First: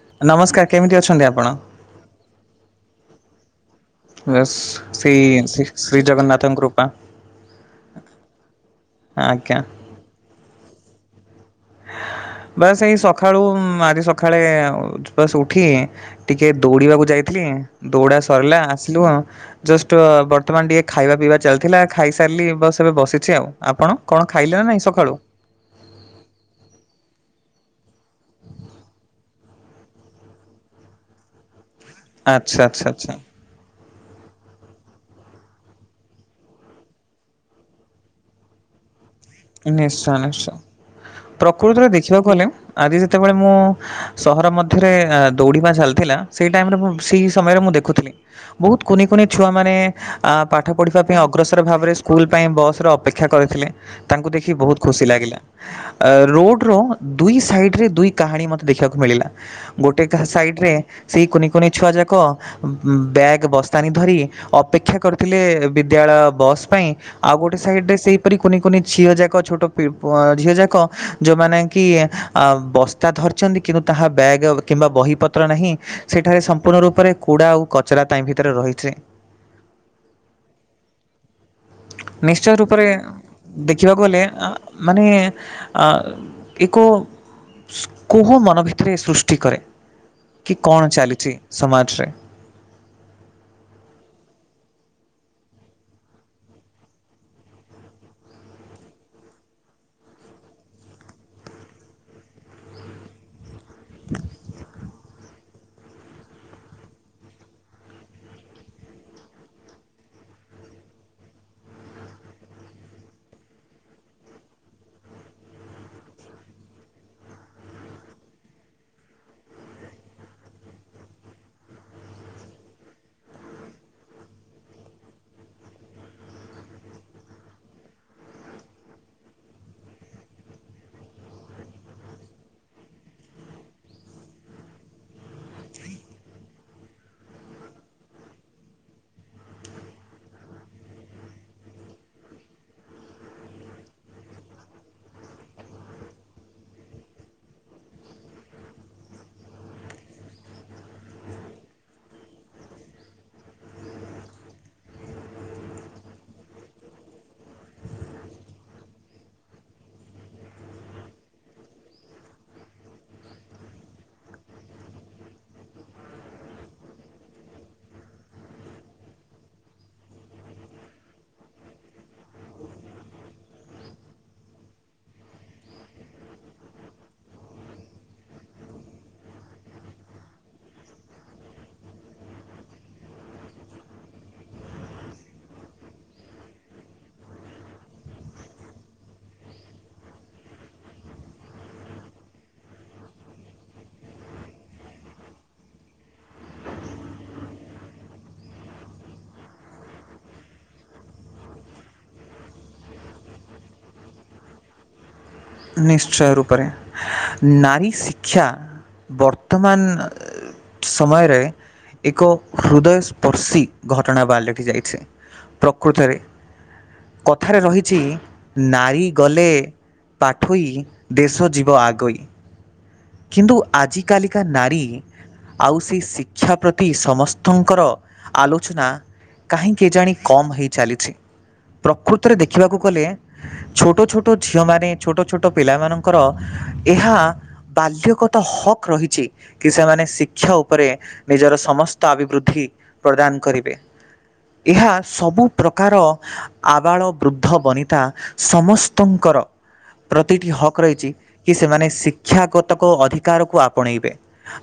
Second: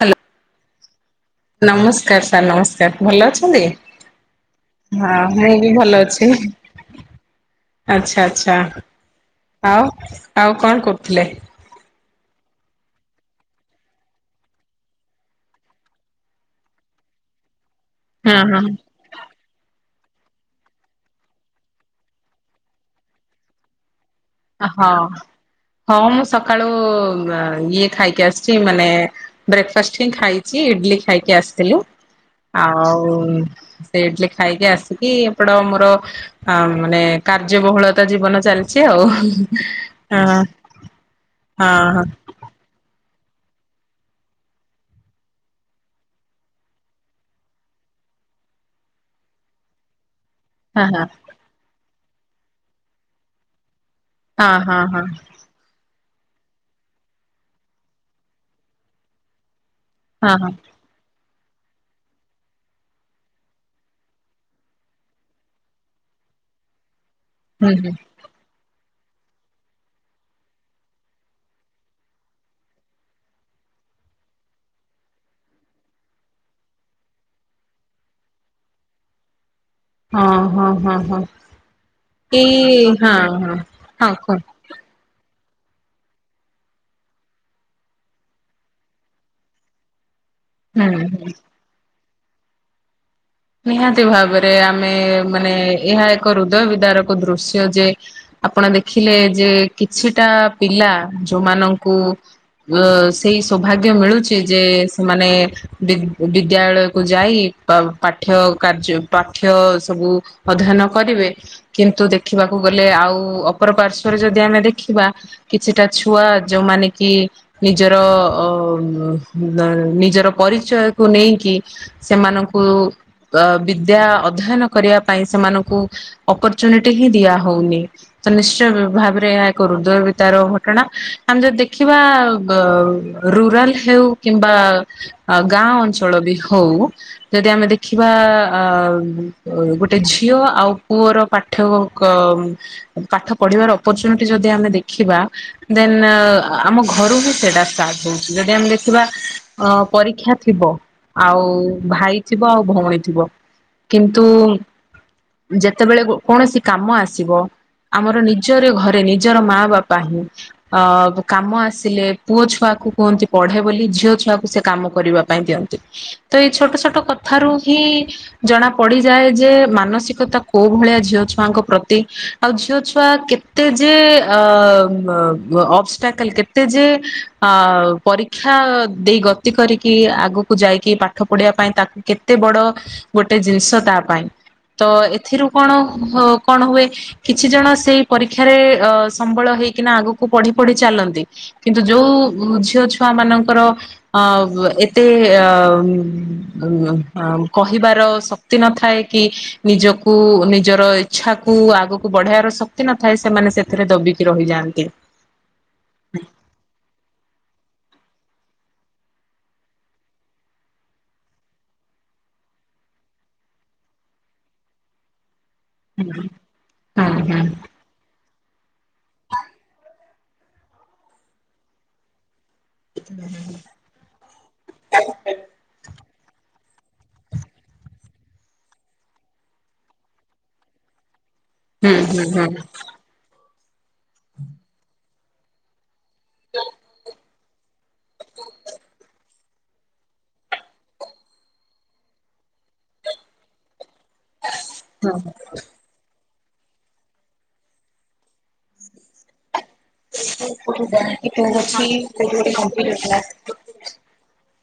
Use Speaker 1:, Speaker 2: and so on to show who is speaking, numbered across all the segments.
Speaker 1: Hello
Speaker 2: ନମସ୍କାର କେମିତି ଅଛନ୍ତି ଆପଣ?
Speaker 1: ନମସ୍କାର ସାର୍ ନମସ୍କାର ଭଲ ଅଛନ୍ତି।
Speaker 2: ବାସ୍
Speaker 1: ହଁ
Speaker 2: ସେଇ
Speaker 1: ମୁଁ
Speaker 2: ଶ୍ରୀ
Speaker 1: ବି
Speaker 2: ଶ୍ରୀ ଜଗନ୍ନାଥଙ୍କ କୃପା।
Speaker 1: ଆଛା ଆଛା।
Speaker 2: ଆଜ୍ଞା।
Speaker 1: ଆଉ ଆଉ କଣ କରୁଥିଲେ?
Speaker 2: ବାସ୍ ଏଇ ସକାଳୁ ଆଜି ସକାଳେ ବାସ୍ ଉଠି ଟିକେ ଦୌଡିବାକୁ ଯାଇଥିଲି ଦୌଡା
Speaker 1: ହଁ
Speaker 2: ସରିଲା
Speaker 1: ହଁ।
Speaker 2: ଆସିଲୁ। ଜଷ୍ଟ ବର୍ତ୍ତମାନ ଟିକେ ଖାଇବା ପିଇବା ଚାଲିଥିଲା ଖାଇସାରିଲି ବାସ୍ ଏବେ ବସିଛି ଆଉ ଆପଣ? କଣ ଖାଇଲେ ନା ନାଇଁ
Speaker 1: ହଁ
Speaker 2: ସକାଳୁ?
Speaker 1: ହଁ ମୁଁ ସକାଳୁ ଇଏ ଖାଇକି ଆସିଛି ମାନେ ବ୍ରେକ୍ ଫାଷ୍ଟ ହିଁ ଖାଇଛି ଇଡଲି ଖାଇକି ଆସିଥିଲି
Speaker 2: ଆଚ୍ଛା ଆଚ୍ଛା
Speaker 1: ଆଉ।
Speaker 2: ଆଚ୍ଛା
Speaker 1: ସେ ଇଡଲି ଖାଇକି ଆସିକି ଏପଟେ ମୋର ଆ ମାନେ କାର୍ଯ୍ୟବହୁଳତା ଜୀବନ ଚାଲିଛି ଆଉ।
Speaker 2: ନିଶ୍ଚୟ
Speaker 1: ହଁ
Speaker 2: ନିଶ୍ଚୟ ପ୍ରକୃତରେ
Speaker 1: ହଁ
Speaker 2: ଦେଖିବାକୁ ଗଲେ ଆଜି ଯେତେବେଳେ ମୁଁ ସହର ମଧ୍ୟରେ ଦୌଡିବା ଚାଲିଥିଲା ସେଇ ଟାଇମ୍ ରେ ମୁ ସେଇ ସମୟରେ ମୁଁ ଦେଖୁଥିଲି। ବହୁତ କୁନି କୁନି ଛୁଆ ମାନେ ଆ ପାଠ
Speaker 1: ହଁ
Speaker 2: ପଢ଼ିବା ପାଇଁ ଅଗ୍ରସର ଭାବରେ ସ୍କୁଲ ପାଇଁ ବସ୍ ରେ ଅପେକ୍ଷା କରିଥିଲେ। ତାଙ୍କୁ
Speaker 1: ହଁ
Speaker 2: ଦେଖି
Speaker 1: ହଁ
Speaker 2: ବହୁତ
Speaker 1: ହଁ ହଁ
Speaker 2: ଖୁସି ଲାଗିଲା। ରୋଡ ର ଦୁଇ ସାଇଡ୍ ରେ ଦୁଇ କାହାଣୀ ମତେ ଦେଖିବାକୁ ମିଳିଲା। ଗୋଟେ କାହା
Speaker 1: ହଁ ହଁ।
Speaker 2: ସାଇଡ୍ ରେ ସେଇ କୁନି କୁନି ଛୁଆଯାକ ବ୍ୟାଗ ବସ୍ତାନି ଧରି ଅପେକ୍ଷା କରିଥିଲେ ବିଦ୍ୟାଳୟ ବସ୍ ପାଇଁ। ଆଉ ଗୋଟେ
Speaker 1: ହୁଁ
Speaker 2: ସାଇଡ୍
Speaker 1: ହୁଁ।
Speaker 2: ରେ ସେହିପରି କୁନି କନି ଝିଅ ଯାକ ଛୋଟ ପି ଝିଅ ଯାକ ଯୋଉମାନେ କି ଅ ବ ତା ଧରିଛନ୍ତି କିନ୍ତୁ ତାହା ବ୍ୟାଗ୍ କିମ୍ବା ବହିପତ୍ର ନାହିଁ। ସେଠାରେ ସମ୍ପୂର୍ଣ୍ଣ ରୂପରେ କୁଡା ଆଉ କଚରା ତା ହିଁ ଭିତରେ ରହିଥିବେ।
Speaker 1: ହଁ ହଁ ହଁ ହଁ
Speaker 2: ନିଶ୍ଚୟ ରୂପରେ
Speaker 1: ଏଇ ହଁ। ହଁ
Speaker 2: ଦେଖିବାକୁ
Speaker 1: ହଁ
Speaker 2: ଗଲେ
Speaker 1: କୁହ
Speaker 2: ମାନେ ୟାକୁ କୋହ ମନ ଭିତରେ ସୃଷ୍ଟି କରେ କି କଣ
Speaker 1: ହୁଁ ହୁଁ।
Speaker 2: ଚାଲିଛି ସମାଜ୍ ରେ।
Speaker 1: ନିହାତି ଭାବରେ ଆମେ ମାନେ ଏହା ଏକ ହୃଦୟ ବିଦାରକ ଦୃଶ୍ୟ ଯେ ଆପଣ ଦେଖିଲେ ଯେ କିଛିଟା ପିଲା ଯୋଉମାନଙ୍କୁ [inaudible] ସେଇ ସୌଭାଗ୍ୟ ମିଳୁଛି ଯେ ସେମାନେ ବି ବିଦ୍ୟାଳୟକୁ ଯାଇ ପା ପାଠ୍ୟ କାର୍ଯ୍ୟ ପାଠ୍ୟ ସବୁ ଅଧ୍ୟୟନ କରିବେ। କିନ୍ତୁ ଦେଖିବାକୁ ଗଲେ ଆଉ ଅପର ପାର୍ଶ୍ଵରେ ଯଦି ଆମେ ଦେଖିବା। କିଛିଟା ଛୁଆ ଯୋଉମାନେ କି ନିଜର ଅ ନିଜର ପରିଚୟକୁ ନେଇକି ସେମାନଙ୍କୁ ଅ ବିଦ୍ୟା ଅଧ୍ୟୟନ କରିବା ପାଇଁ ସେମାନଙ୍କୁ ଅପର୍ଚୁନିଟି ହିଁ ଦିଆ ହଉନି ତ ନିଶ୍ଚୟ ଭାବରେ ଏହା ଏକ ରୁଦ୍ରବିତାର ଘଟଣା ଆମେ ଯଦି ଦେଖିବା ରୁରାଲ ହଉ କିମ୍ବା ଗାଁ ଅଞ୍ଚଳ ବି ହଉ ଯଦି ଆମେ ଦେଖ ଥିବା ଅ ଗୋଟେ ଝିଅ ଆଉ ପୁଅର ପାଠ ପାଠ ପଢିବାର ଅପରଚୁନିଟି ଯଦି ଆମେ ଦେଖିବା ଦେନ ଆମ ଘରୁ ହ ସେଟା ଷ୍ଟାର୍ଟ ହଉଛି ଯଦି ଆମେ ଦେଖିବା ଅ ପରୀକ୍ଷା ଥିବ ଆଉ ଭାଇ ଯିବ ଆଉ ଭଉଣୀ ଥିବ କିନ୍ତୁ ଯେତେବେଳେ କୌଣସି କାମ ଆସିବ। ଆମର ନିଜରେ ଘରେ ନିଜର ମା ବାପା ହିଁ ଅ କାମ ଆସିଲେ ପୁଅ ଛୁଆକୁ କୁହନ୍ତି ପଢେ ବୋଲି ଝିଅ ଛୁଆକୁ ସେ କାମ କରିବାକୁ ପାଇଁ ଦିଅନ୍ତି ତ ଏଇ ଛୋଟ ଛୋଟ କଥାରୁ ହିଁ ଜଣା ପଡିଯାଏ ଯେ ମାନସିକତା କୋଉ ଭଳିଆ ଝିଅ ଛୁଆଙ୍କ ପ୍ରତି ଆଉ ଝିଅ ଛୁଆ କେତେ ଯେ କେତେ ଯେ ଅ ପରୀକ୍ଷା ଦେଇ ଗତି କରିକି ଆଗକୁ ଯାଇକି ପାଠ ପଢିବା ପାଇଁ ତାକୁ କେତେ ବଡ ଗୋଟେ ଜିନିଷ ତା ପାଇଁ ତ ଏଥିରୁ କଣ କଣ ହୁଏ। କିଛି ଜଣ ସେଇ ପରୀକ୍ଷାରେ ସମ୍ବଳ ହେଇକିନା ଆଗକୁ ପଢି ପଢି ଚାଲନ୍ତି। କିନ୍ତୁ ଯୋଉ ଝିଅ ଛୁଆ ମାନଙ୍କର ଅ ଏତେ ଉମ୍ ହଁ କହିବାର ଶକ୍ତି ନଥାଏ କି ନିଜକୁ ନିଜର ଇଚ୍ଛା କୁ ଆଗକୁ ବଢେଇବାର ଶକ୍ତି ନଥାଏ ସେମାନେ ସେ ଶେଷରେ ଦବିକି ରହିଯାଆନ୍ତି।
Speaker 2: ନିଶ୍ଚୟ ରୂପରେ ନାରୀ ଶିକ୍ଷା ବର୍ତ୍ତମାନ ସମୟରେ ଏକ ହୃଦୟ ସ୍ପର୍ଶୀ ଘଟଣା ବାଲଟି ଯାଇଛି।
Speaker 1: ହୁଁ ହୁଁ ହୁଁ ହୁଁ ହୁଁ
Speaker 2: କଥାରେ ରହିଛି ନାରୀ ଗଲେ ପାଠୋଇ ଦେଶ ଯିବ ଆଗେଇ। କିନ୍ତୁ ଆଜିକାଲିକା ନାରୀ ଆଉ ସେ ଶିକ୍ଷା ପ୍ରତି ସମସ୍ତଙ୍କର ଆଲୋଚନା କାହିଁକି କେଜାଣି କମ୍ ହୋଇ ଚାଲିଛି ପ୍ରକୃତରେ
Speaker 1: ହୁଁ
Speaker 2: ଦେଖିବାକୁ ଗଲେ। ଛୋଟ ଛୋଟ ଝିଅମାନେ ଛୋଟ ଛୋଟ ପିଲାମାନଙ୍କର ଏହା ବାଲ୍ୟଗତ ହକ୍ ରହିଛି। କି ସେମାନେ ଶିକ୍ଷା ଉପରେ ନିଜର ସମସ୍ତ ଅଭିବୃଦ୍ଧି ପ୍ରଦାନ କରିବେ। ଏହା ସବୁ ପ୍ରକାର ଆବାଳ ବୃଦ୍ଧ ବନିତା ସମସ୍ତଙ୍କର ପ୍ରତିଟି ହକ୍ ରହିଛି କି ସେମାନେ
Speaker 1: ହୁଁ
Speaker 2: ଶିକ୍ଷାଗତକ
Speaker 1: ହୁଁ।
Speaker 2: ଅଧିକାରକୁ। ଆପଣେଇବେ।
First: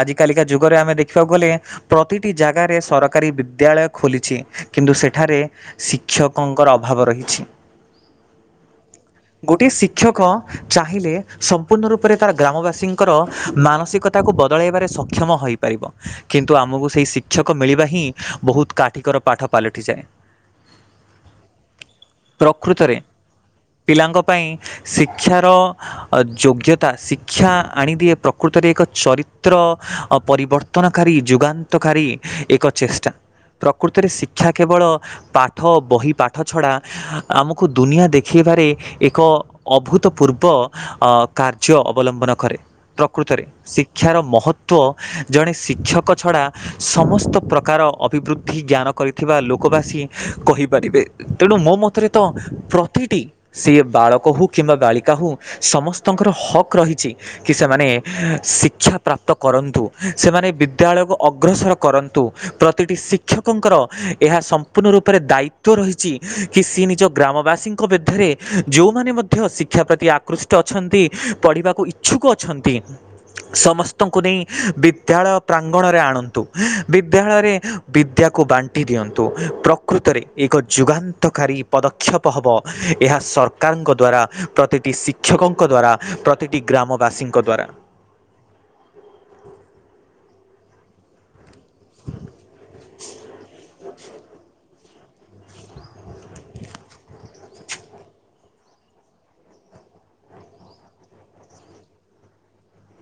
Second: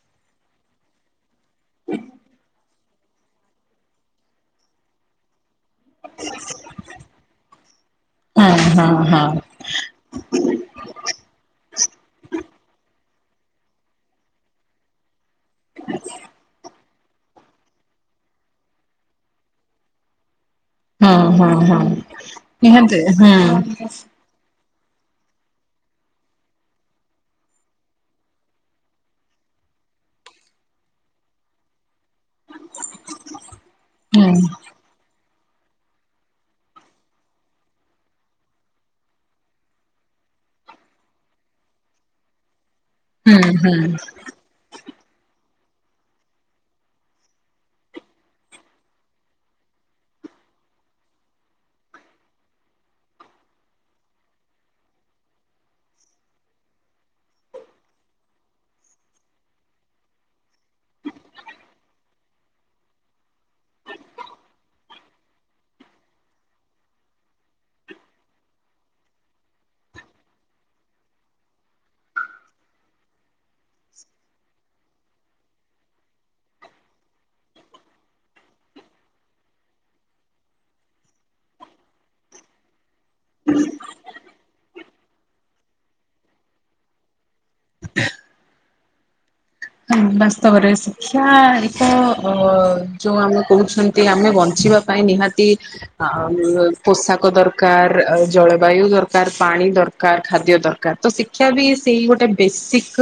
Speaker 2: ଆଜି କାଲିକା ଯୁଗରେ ଆମେ ଦେଖିବାକୁ ଗଲେ ପ୍ରତିଟି ଜାଗାରେ ସରକାର ସରକାରୀ ବିଦ୍ୟାଳୟ ଖୋଲିଛି କିନ୍ତୁ ସେଠାରେ ଶିକ୍ଷକଙ୍କର ଅଭାବ ରହିଛି।
Speaker 1: ହଁ ହଁ ହଁ
Speaker 2: ଗୋଟିଏ ଶିକ୍ଷକ ଶିକ୍ଷକ ଚାହିଁଲେ ସମ୍ପୂର୍ଣ୍ଣ ରୂପରେ ଗ୍ରାମବାସୀଙ୍କର ମାନସିକତାକୁ ବଦଳେଇବାରେ ସକ୍ଷମ ହେପାରିବ କିନ୍ତୁ ଆମକୁ ସେଇ ଶିକ୍ଷକ ମିଳିବା ହିଁ ବହୁତ କାଠିକର ପାଠ ପାଲଟିଯାଏ।
Speaker 1: ହୁଁ ହୁଁ ହୁଁ
Speaker 2: ପ୍ରକୃତରେ
Speaker 1: ନିହାନ୍ତି ହୁଁ
Speaker 2: ପିଲାଙ୍କ ପାଇଁ ଶିକ୍ଷାର ଯୋଗ୍ୟତା ତା ଶିକ୍ଷା ଆଣିଦିଏ ପ୍ରକୃତରେ ଏକ ଚରିତ୍ର ପରିବର୍ତ୍ତନକାରୀ ଯୁଗାନ୍ତକାରୀ ଏକ ଚେଷ୍ଟା ପ୍ରକୃତରେ
Speaker 1: ହୁଁ
Speaker 2: ଶିକ୍ଷା କେବଳ ପାଠ ବହି ପାଠ ଛଡ଼ା ଆମକୁ ଦୁନିଆ ଦେଖେଇବାରେ ଏକ ଅଭୂତପୂର୍ବ କାର୍ଯ୍ୟ ଅବଲମ୍ବନ କରେ
Speaker 1: ହୁଁ
Speaker 2: ପ୍ରକୃତରେ
Speaker 1: ହୁଁ
Speaker 2: ଶିକ୍ଷାର ମହତ୍ତ୍ବ ତ୍ଵ ଜଣେ ଶିକ୍ଷକ ଛଡ଼ା ସମସ୍ତ ପ୍ରକାର ଅଭିବୃଦ୍ଧି ଜ୍ଞାନ କରିଥିବା ଲୋକବାସୀ କହିପାରିବେ ତେଣୁ ମୋ ମତରେ ତ ପ୍ରତିଟି ସେ ବାଳକ ହଉ କିମ୍ବା ବାଳିକା ହଉ ସମସ୍ତଙ୍କର ହକ୍ ରହିଛି। କି ସେମାନେ ଶିକ୍ଷା ପ୍ରାପ୍ତ କରନ୍ତୁ ସେମାନେ ବିଦ୍ୟାଳୟକୁ ଅଗ୍ରସର କରନ୍ତୁ ପ୍ରତିଟି ଶିକ୍ଷକଙ୍କର ଏହା ସମ୍ପୂର୍ଣ୍ଣ ରୂପରେ ଦାୟିତ୍ବ ରହିଛି। କି ସେ ନିଜ ଗ୍ରାମବାସୀଙ୍କ ମଧ୍ୟରେ ଯୋଉମାନେ ମଧ୍ୟ ଶିକ୍ଷା ପ୍ରତି ଆକୃଷ୍ଟ ଅଛନ୍ତି। ପଢ଼ିବାକୁ ଇଚ୍ଛୁକ ଅଛନ୍ତି। ସମସ୍ତଙ୍କୁ ନେଇ ବିଦ୍ୟାଳୟ ପ୍ରାଙ୍ଗଣରେ ଆଣନ୍ତୁ। ବିଦ୍ୟାଳୟରେ ବିଦ୍ୟାକୁ ବାଣ୍ଟି ଦିଅନ୍ତୁ ପ୍ରକୃତରେ ଏକ ଯୁଗାନ୍ତକାରୀ ପଦକ୍ଷେପ ହବ ଏହା ସରକାରଙ୍କ ଦ୍ଵାରା ପ୍ରତିଟି ଶିକ୍ଷକଙ୍କ ଦ୍ଵାରା ପ୍ରତିଟି ଗ୍ରାମବାସୀଙ୍କ ଦ୍ଵାରା
Speaker 1: ହୁଁ ବାସ୍ତବରେ ଶିକ୍ଷା ଏକ ଯୋଉ ଆମେ କହୁଛନ୍ତି ଆମେ ବଞ୍ଚିବା। ପାଇଁ ନିହାତି ପୋଷାକ ଦରକାର ଦର ଜଳବାୟୁ ଦରକାର ପାଣି ଦରକାର ଖାଦ୍ୟ ଦରକାର ତ ଶିକ୍ଷା ବି ସେଇ ଗୋଟେ ବେସିକ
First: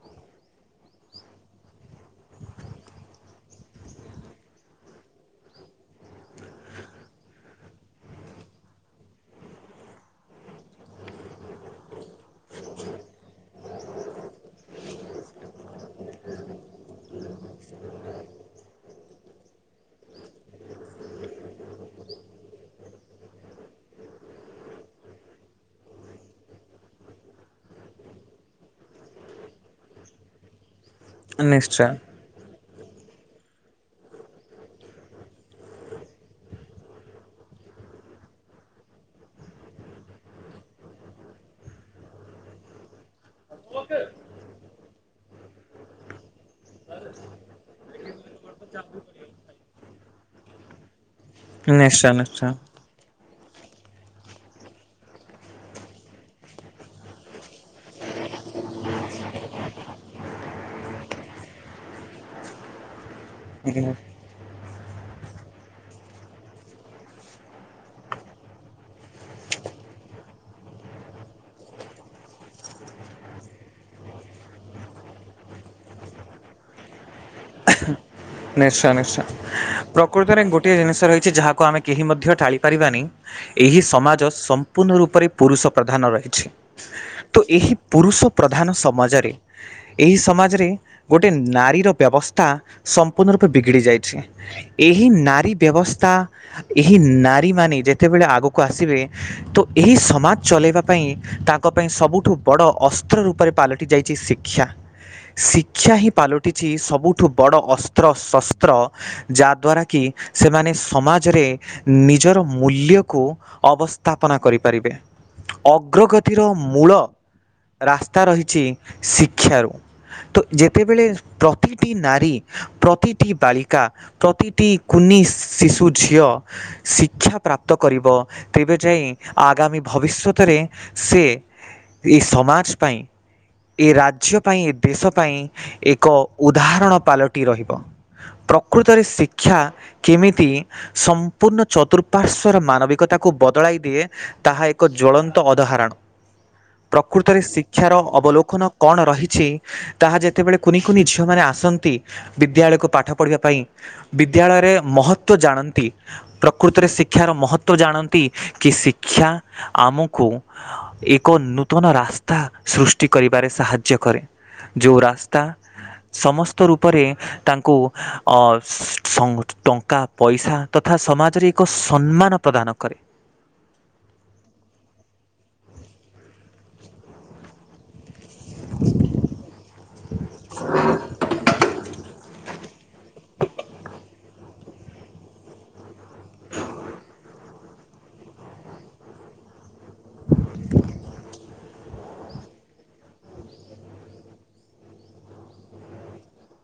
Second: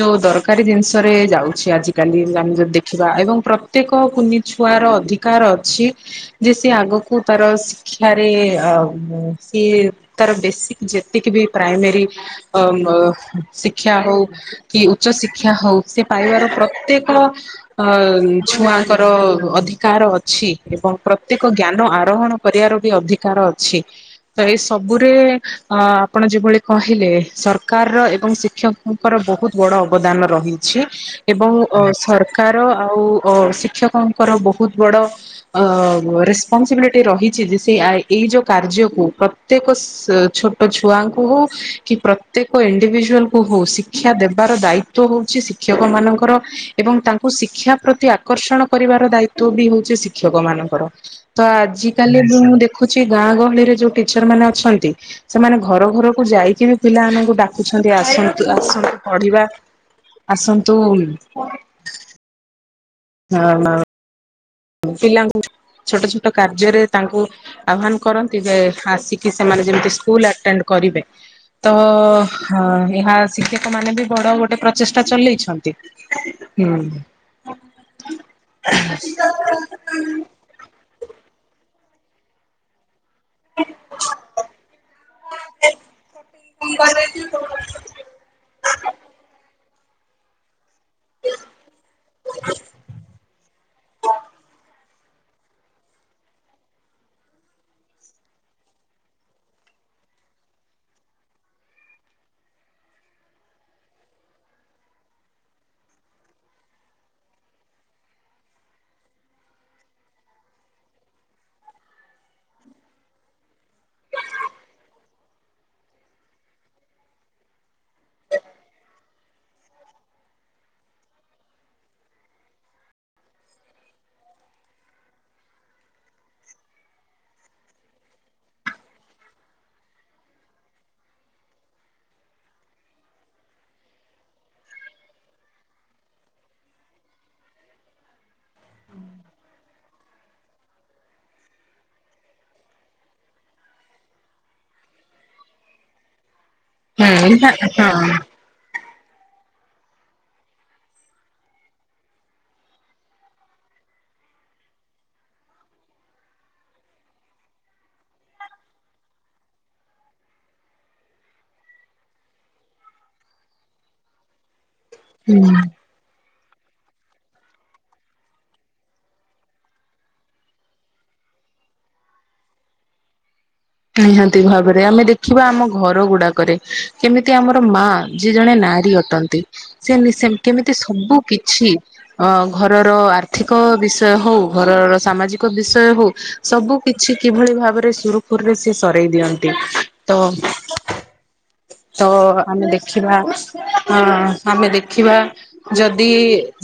Speaker 1: ଯୋଉ ଦରକାରୀ ଜିନିଷ ରେ ଯାଉଛି ଆଜିକାଲି ଆମେ ଯଦି ଦେଖିବା ଏବଂ ପ୍ରତ୍ୟେକ କୁନି ଛୁଆର ଅଧିକାର ଅଛି। ଯେ ସିଏ ଆଗକୁ ତାର ଶିକ୍ଷାରେ ସିଏ ତାର ବେସିକ ଯେତିକି ବି ପ୍ରାଇମେରୀ ଶିକ୍ଷା ହଉ କି ଉଚ୍ଚ ଶିକ୍ଷା ହଉ ସେ ପାଇବାର ପ୍ରତ୍ୟେକ ଅ ଛୁଆଙ୍କର ଅଧିକାର ଅଛି ଏବଂ ପ୍ରତ୍ୟେକ ଜ୍ଞାନ ଆରୋହଣ କରିବାର ବି ଅଧିକାର ଅଛି। ତ ଏଇ ସବୁରେ ଅ ଆପଣ ଯେଭଳି କହିଲେ ସରକାରର ଏବଂ ଶିକ୍ଷକ ଙ୍କର ବହୁତ ବଡ଼ ଅବଦାନ ରହିଛି ଏବଂ
Speaker 2: ନିଶ୍ଚୟ
Speaker 1: ସର ଙ୍କାର ଆଉ ଶିକ୍ଷକଙ୍କର ବହୁତ ବଡ଼ ଅ ରେସପନସିବିଲିଟି ରହିଛି ଯେ ସେ ଏଇ ଯୋଉ କାର୍ଯ୍ୟକୁ ପ୍ରତେକ ଛୋଟ ଛୁଆଙ୍କୁ ହଉ କି ପ୍ରତ୍ୟେକ ଇଣ୍ଡିଭିଜୁଆଲ ଓହୋ ଶିକ୍ଷା ଦେବାର ଦାୟିତଵ ହଉଛି ଶିକ୍ଷକ ମାନଙ୍କର ଏବଂ ତାଙ୍କୁ ଶିକ୍ଷା ପ୍ରତି ଆକର୍ଷଣ କରିବାର ଦାୟିତ୍ଵ ବି ହଉଛି ଶିକ୍ଷକ ମାନଙ୍କର ତ ଆଜି
Speaker 2: ନିଶ୍ଚୟ ନିଶ୍ଚୟ
Speaker 1: କାଲି ମୁଁ ଦେଖ
Speaker 2: ନିଶ୍ଚୟ
Speaker 1: ଦେଖିଛି ଗାଁ ଗହଳିରେଟିଚର ମାନ ଅଛନ୍ତି ସେମାନେ ଘର ଘରକୁ ଯାଇକି ପିଲାମାନଙ୍କୁ ଦେଖୁଛନ୍ତି ଆସନ୍ତୁ, ଆସୁନ୍ପୁ ପଢିବା ଆସନ୍ତୁ ହଁ ମା ପିଲାଙ୍କୁ ଛୋଟ ଛୋଟ କାର୍ଯ୍ୟରେ ତାଙ୍କୁ ଆହ୍ଵାନ କରନ୍ତି ଯେ ଆସିକି ସେମାନେ ଯେମିତି ସ୍କୁଲ ଆଟେଣ୍ଡ କରିବେ ତ ଏହା ଶିକ୍ଷକ ମାନେ ବି ବଡ ଗୋଟେ ପ୍ରଚେଷ୍ଟା ଚଲେଇଛନ୍ତି। ହୁଁ।
Speaker 2: ନିଶ୍ଚୟ ନିଶ୍ଚୟ ପ୍ରକୃତିରେ ଗୋଟିଏ ଜିନିଷ ରହିଛି ଯାହା କ ଆମେ କେହି ମଧ୍ୟ ଟାଳି ପାରିବାନି। ଏହି ସମାଜ ସମ୍ପୂର୍ଣ୍ଣ ରୂପରେ ପୁରୁଷ ପ୍ରଧାନ ରହିଛି। ତ ଏହି ପୁରୁଷ ପ୍ରଧାନ ସମାଜରେ ଏହି ସମାଜରେ ଗୋଟେ ନାରୀର ବ୍ୟବସ୍ଥା ସମ୍ପୂର୍ଣ୍ଣ ରୂପେ। ବିଗିଡ଼ି ଯାଇଛି ଏହି ନାରୀ ବ୍ୟବସ୍ଥା ଏହି ନାରୀମାନୋନେ ଯେତେବେଳେ ଆଗକୁ ଆସିବେ ତ ଏହି ସମାଜ ଚଲେଇବା ପାଇଁ ତାଙ୍କ ପାଇଁ ସବୁଠୁ ବଡ଼ ଅସ୍ତ୍ର ରୂପରେ ପାଲନ ଯାଇଛି ଶିକ୍ଷା ଶିକ୍ଷା ହିଁ ପାଲଟିଛି ସବୁଠ ଠୁ ବଡ଼ ଅସ୍ତ୍ର ଶସ୍ତ୍ର ଯାହାଦ୍୍ୱାରା କି ସେମାନେ ସମାଜରେ ନିଜର ମୂଲ୍ୟକୁ ଅବସ୍ଥାପନା କରିପାରିବେ। ଅଗ୍ରଗତିର ମୂଳ ରାସ୍ତା ରହିଛି ଶିକ୍ଷାରୁ ତ ଯେତେବେଳେ ପ୍ରତି ପ୍ରତିଟି ନାରୀ, ପ୍ରତିଟି ବାଳିକା, ପ୍ରତିଟି କୁନି ଶିଶୁ, ଝିଅ ଶିକ୍ଷା ପ୍ରାପ୍ତ କରିବ ତେବେ ଯାଇ ଆଗାମୀ ଭବିଷ୍ୟତରେ ସେ ଏଇ ସମାଜ ପାଇଁ ଏ ରାଜ୍ୟ ପାଇଁ ଏ ଦେଶ ପାଇଁ ଏକ ଉଦାହରଣ ପାଲଟି ରହିବ ପ୍ରକୃତରେ ଶିକ୍ଷା କେମିତି? ସମ୍ପୂର୍ଣ୍ଣ ଚତୁଃପାର୍ଶ୍ୱର ମାନବିକତାକୁ ବଦଳାଇ ଦିଏ। ତାହା ଏକ ଜ୍ୱଳନ୍ତ ଅଦାହରଣ ପ୍ରକୃତରେ
Speaker 1: ହୁଁ
Speaker 2: ଶିକ୍ଷାର
Speaker 1: ହଁ
Speaker 2: ଅବଲୋକନ କଣ ରହିଛି ତାହା ଯେତେବେଳେ କୁନି କୁନିଛି ମାନେ ଆସନ୍ତି ବିଦ୍ୟାଳୟକୁ ପାଠ ପଢ଼ିବା ପାଇଁ ବିଦ୍ୟାଳୟରେ ମହତ୍ଵ ଜାଣନ୍ତି। ପ୍ରକୃତରେ ଶିକ୍ଷାର ମହତ୍ତ୍ଵ ଜାଣନ୍ତି କି ଶିକ୍ଷା ଆମକୁ ଏକ ନୂତନ ରାସ୍ତା ସୃଷ୍ଟି କରିବାରେ ସାହାଯ୍ୟ କରେ ଯେଉଁ ରାସ୍ତା
Speaker 1: ହୁଁ।
Speaker 2: ସମସ୍ତ ରୂପରେ ତାଙ୍କୁ ଅ [unintelligible] ଟଙ୍କା ପଇସା ତଥା ସମାଜରେ ଏକ ସମ୍ମାନ ପ୍ରଦାନ କରେ।
Speaker 1: ନିହାତି ଭାବରେ ଆମେ ଦେଖିବା ଆମ ଘର ଗୁଡାକରେ କେମିତି ଆମର ମା ଯିଏ ଜଣେ ନାରୀ ଅଟନ୍ତି। ସେ [unintelligible] କେମିତି ସବୁ କିଛି ଅ ଘରର ଆର୍ଥିକ ବିଷୟ ହଉ ଘରର ସାମାଜିକ ବିଷୟ ହଉ ସବୁ କିଛି କିଭଳି ଭାବରେ ସୁରୁଖ ପୁରରେ ସେ ସରେଇ ଦିଅନ୍ତି ତ ତ ଆମେ ଦେଖିବା ଅ ଆମେ ଦେଖିବା ଯଦି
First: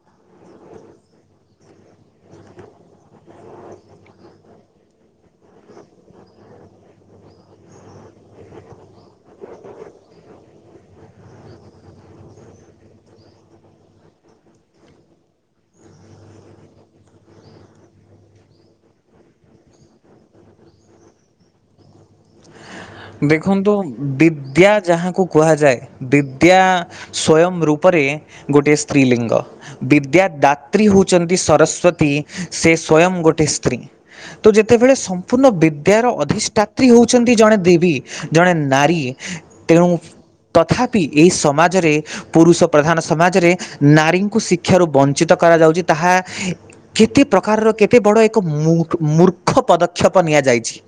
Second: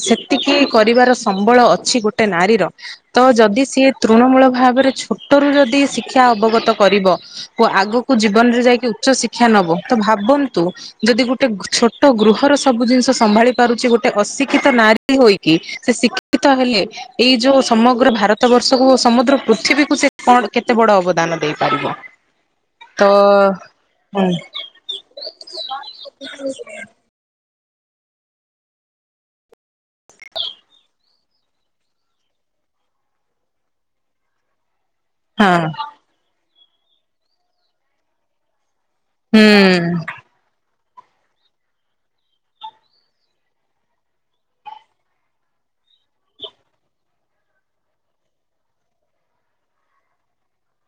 Speaker 1: ସେତିକି କରିବାର ସମ୍ବଳ ଅଛି ଗୋଟେ ନାରୀର ତ ଯଦି ସିଏ ତୃଣମୂଳ ଭାବରେ ଛୋଟରୁ ଯଦି ଶିକ୍ଷା ଅବଗତ କରିବ ଆଗକୁ ଜୀବନରେ ଯାଇକି ଉଚ୍ଚ ଶିକ୍ଷା ନବ ତ ଭାବନ୍ତୁ ଯଦି ଗୋଟେ ଛୋଟ ଗୃହର ସବୁ ଜିନିଷ ସମ୍ଭାଳି ପାରୁଛି ଗୋଟେ ଅଶିକ୍ଷିତ ନାରୀ ହୋଇକି ସେ ଶିକ୍ଷିତ ହେଲେ ଏଇ ଯୋଉ ସମଗ୍ର ଭାରତ ବର୍ଷକୁ ସମୁଦ୍ର ପୃଥିବୀକୁ ସେ କ କେତେ ବଡ ଅବ ଦାନ ଦେଇପାରିବ। ତ
Speaker 2: ଦେଖନ୍ତୁ
Speaker 1: ହଁ
Speaker 2: ବିଦ୍ୟା ଯାହାକୁ କୁହାଯାଏ ବିଦ୍ୟା ସ୍ଵୟଂ ରୂପରେ ଗୋଟିଏ ସ୍ତ୍ରୀଲିଙ୍ଗ। ବିଦ୍ୟା ଦାତ୍ରୀ ହଉଛନ୍ତି ସରସ୍ଵତୀ ସେ ସ୍ଵୟଂ ଗୋଟେ ସ୍ତ୍ରୀ। ତ ଯେତେବେଳେ ସ ପୂର୍ଣ୍ଣ
Speaker 1: ହଁ।
Speaker 2: ବିଦ୍ୟାର ଅଧିଷ୍ଠାତ୍ରୀ ହେଉଛନ୍ତି ଜଣେ ଦେବୀ ଜଣେ ନାରୀ ତେଣୁ
Speaker 1: ହୁଁ।
Speaker 2: ତଥାପି ଏହି ସମାଜରେ ପୁରୁଷ ପ୍ରଧାନ ସମାଜରେ ନାରୀଙ୍କୁ ଶିକ୍ଷାରୁ ବଞ୍ଚିତ କରାଯାଉଛି ତାହା କେତେ ପ୍ରକାରର କେତେ ବଡ଼ ଏକ ମୂଖ୍ ମୂର୍ଖ ପଦକ୍ଷେପ ନିଆଯାଇଛି।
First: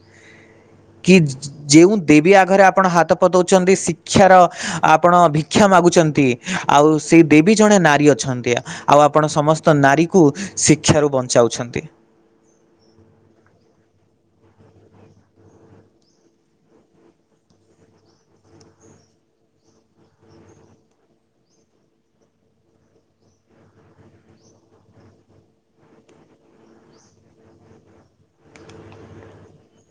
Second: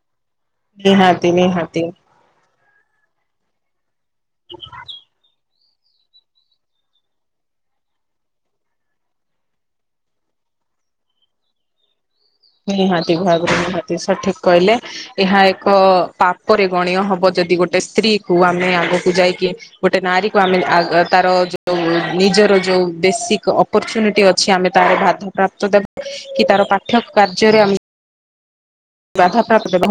Speaker 2: କି
Speaker 1: ନିହାତି ନିହାତି।
Speaker 2: ଯେଉଁ ଦେବୀ ଆଗରେ ଆପଣ ହାତ ପତଉଛନ୍ତି ଶିକ୍ଷାର ଆପଣ ଭି କ୍ଷା ମାଗୁଛନ୍ତି ଆଉ ସେଇ ଦେବୀ ଜଣେ ନାରୀ ଅଛନ୍ତି। ଆଉ ଆପଣ ସମସ୍ତ ନାରୀକୁ ଶିକ୍ଷାରୁ ବଞ୍ଚାଉଛନ୍ତି।
Speaker 1: ନିହାତି ବାହାଘରୁ ନିହାତି ସ ଠିକ କହିଲେ। ଏହା ଏକ ପାପରେ ଗଣୀୟ ହବ ଯଦି ଗୋଟେ ସ୍ତ୍ରୀ କୁ ଆମେ ଆଗକୁ ଯାଇକି ଗୋଟେ ନାରୀକୁ ଆମେ [unintelligible] ତାର ଯୋଉ ନିଜର ଯୋଉ ବେସିକ୍ ଅପରଚୁନିଟି ଅଛି ଆମେ ତାର ବାଧାପ୍ରାପ୍ତ ଦେବା କି ତାର ପାଠ୍ୟ କାର୍ଯ୍ୟରେ ଆ ବାଧାପ୍ରାପ୍ତ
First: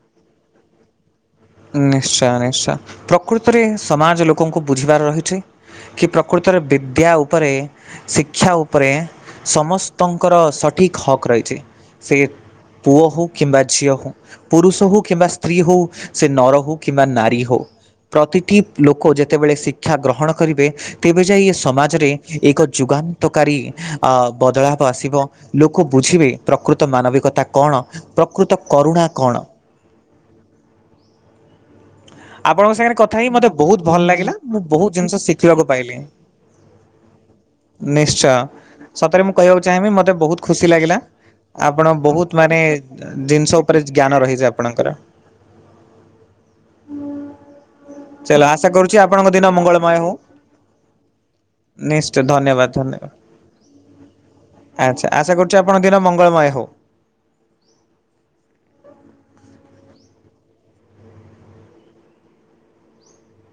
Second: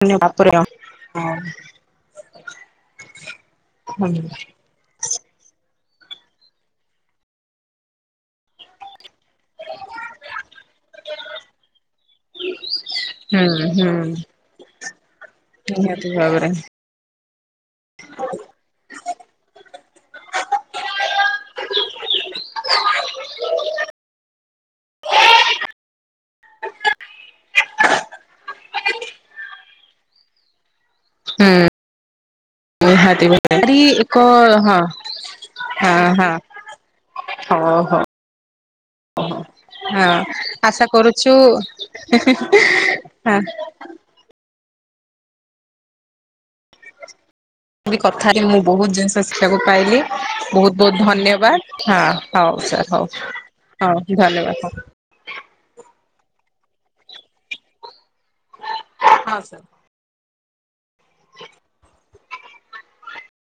Speaker 1: [unintelligible]
Speaker 2: ନିଶ୍ଚୟ ନିଶ୍ଚୟ ପ୍ରକୃତରେ
Speaker 1: ହୁଁ ନିହାତି
Speaker 2: ସମାଜ ଲୋକଙ୍କୁ ବୁଝିବାର ରହିଛି କି ପ୍ରକୃତରେ ବିଦ୍ୟା ଉପରେ ଶିକ୍ଷା ଉପରେ ସମସ୍ତଙ୍କର ସଠିକ ହକ୍ ରହିଛି। ସେ ପୁଅ ହଉ କିମ୍ବା ଝିଅ
Speaker 1: ଭାବରେ
Speaker 2: ହଉ ପୁରୁଷ ହଉ କିମ୍ବା ସ୍ତ୍ରୀ
Speaker 1: ହୁଁ
Speaker 2: ହଉ
Speaker 1: ନିହାତି
Speaker 2: ସେ
Speaker 1: ଭାବରେ
Speaker 2: ନର କିମ୍ବା ନାରୀ ହଉ ପ୍ରତିଟି ଲୋକ ଯେତେବେଳେ ଶିକ୍ଷା ଗ୍ରହଣ କରିବେ ତେବେ ଯାଇ ଏ ସମାଜରେ ଏକ ଯୁଗାନ ନ୍ତକାରୀ ବଦଳାବ ଆସିବ ଲୋକ ବୁଝିବେ ପ୍ରକୃତ ମାନବିକତା କଣ। ପ୍ରକୃତ କରୁଣା କଣ।
Speaker 1: ହୁଁ।
Speaker 2: ହ। ଆପଣଙ୍କ ସାଙ୍ଗରେ କଥା ହେଇ ମତେ ବହୁତ ଭଲ
Speaker 1: ଏକ
Speaker 2: ଲାଗିଲା ମୁଁ
Speaker 1: ହଁ
Speaker 2: ବହୁତ ଜିନିଷ ଶିଖିବାକୁ ପାଇଲି।
Speaker 1: ହଁ ହଁ ହଉ ହଉ।
Speaker 2: ନିଶ୍ଚୟ। ସତରେ ମୁଁ କହିବାକୁ ଚାହିଁବି ମତେ
Speaker 1: ହଁ
Speaker 2: ବହୁତ ଖୁସି
Speaker 1: ଆଶା
Speaker 2: ଲାଗିଲା।
Speaker 1: କରୁଛୁ
Speaker 2: ଆପଣ ବହୁତ ମାନେ ଜିନିଷ
Speaker 1: ହଁ
Speaker 2: ଉପରେ ଜ୍ଞାନ ରହିଛି ଆପଣଙ୍କର। ହୁଁ।
Speaker 1: ବି କଥାରେ ମୁଁ ବହୁତ ଜିନିଷ ଶିଖିବାକୁ
Speaker 2: ମଙ୍ଗଳମୟ
Speaker 1: ପାଇଲି
Speaker 2: ହଉ
Speaker 1: ବହୁତ ବହୁତ ଧନ୍ୟବାଦ ଆଁ।
Speaker 2: ନିଶ୍ଚୟ
Speaker 1: ହଉ
Speaker 2: ଧନ୍ୟବାଦ
Speaker 1: ସାର୍
Speaker 2: ଧନ୍ୟବାଦ।
Speaker 1: ହଉ ହଉ ଧନ୍ୟବାଦ ସା
Speaker 2: ଆଚ୍ଛା ଆଶା କରୁଛି ଆପଣଙ୍କ କିର ମଙ୍ଗଳମୟ ହେଉ।
Speaker 1: ହଁ ସାର୍। [inaudible]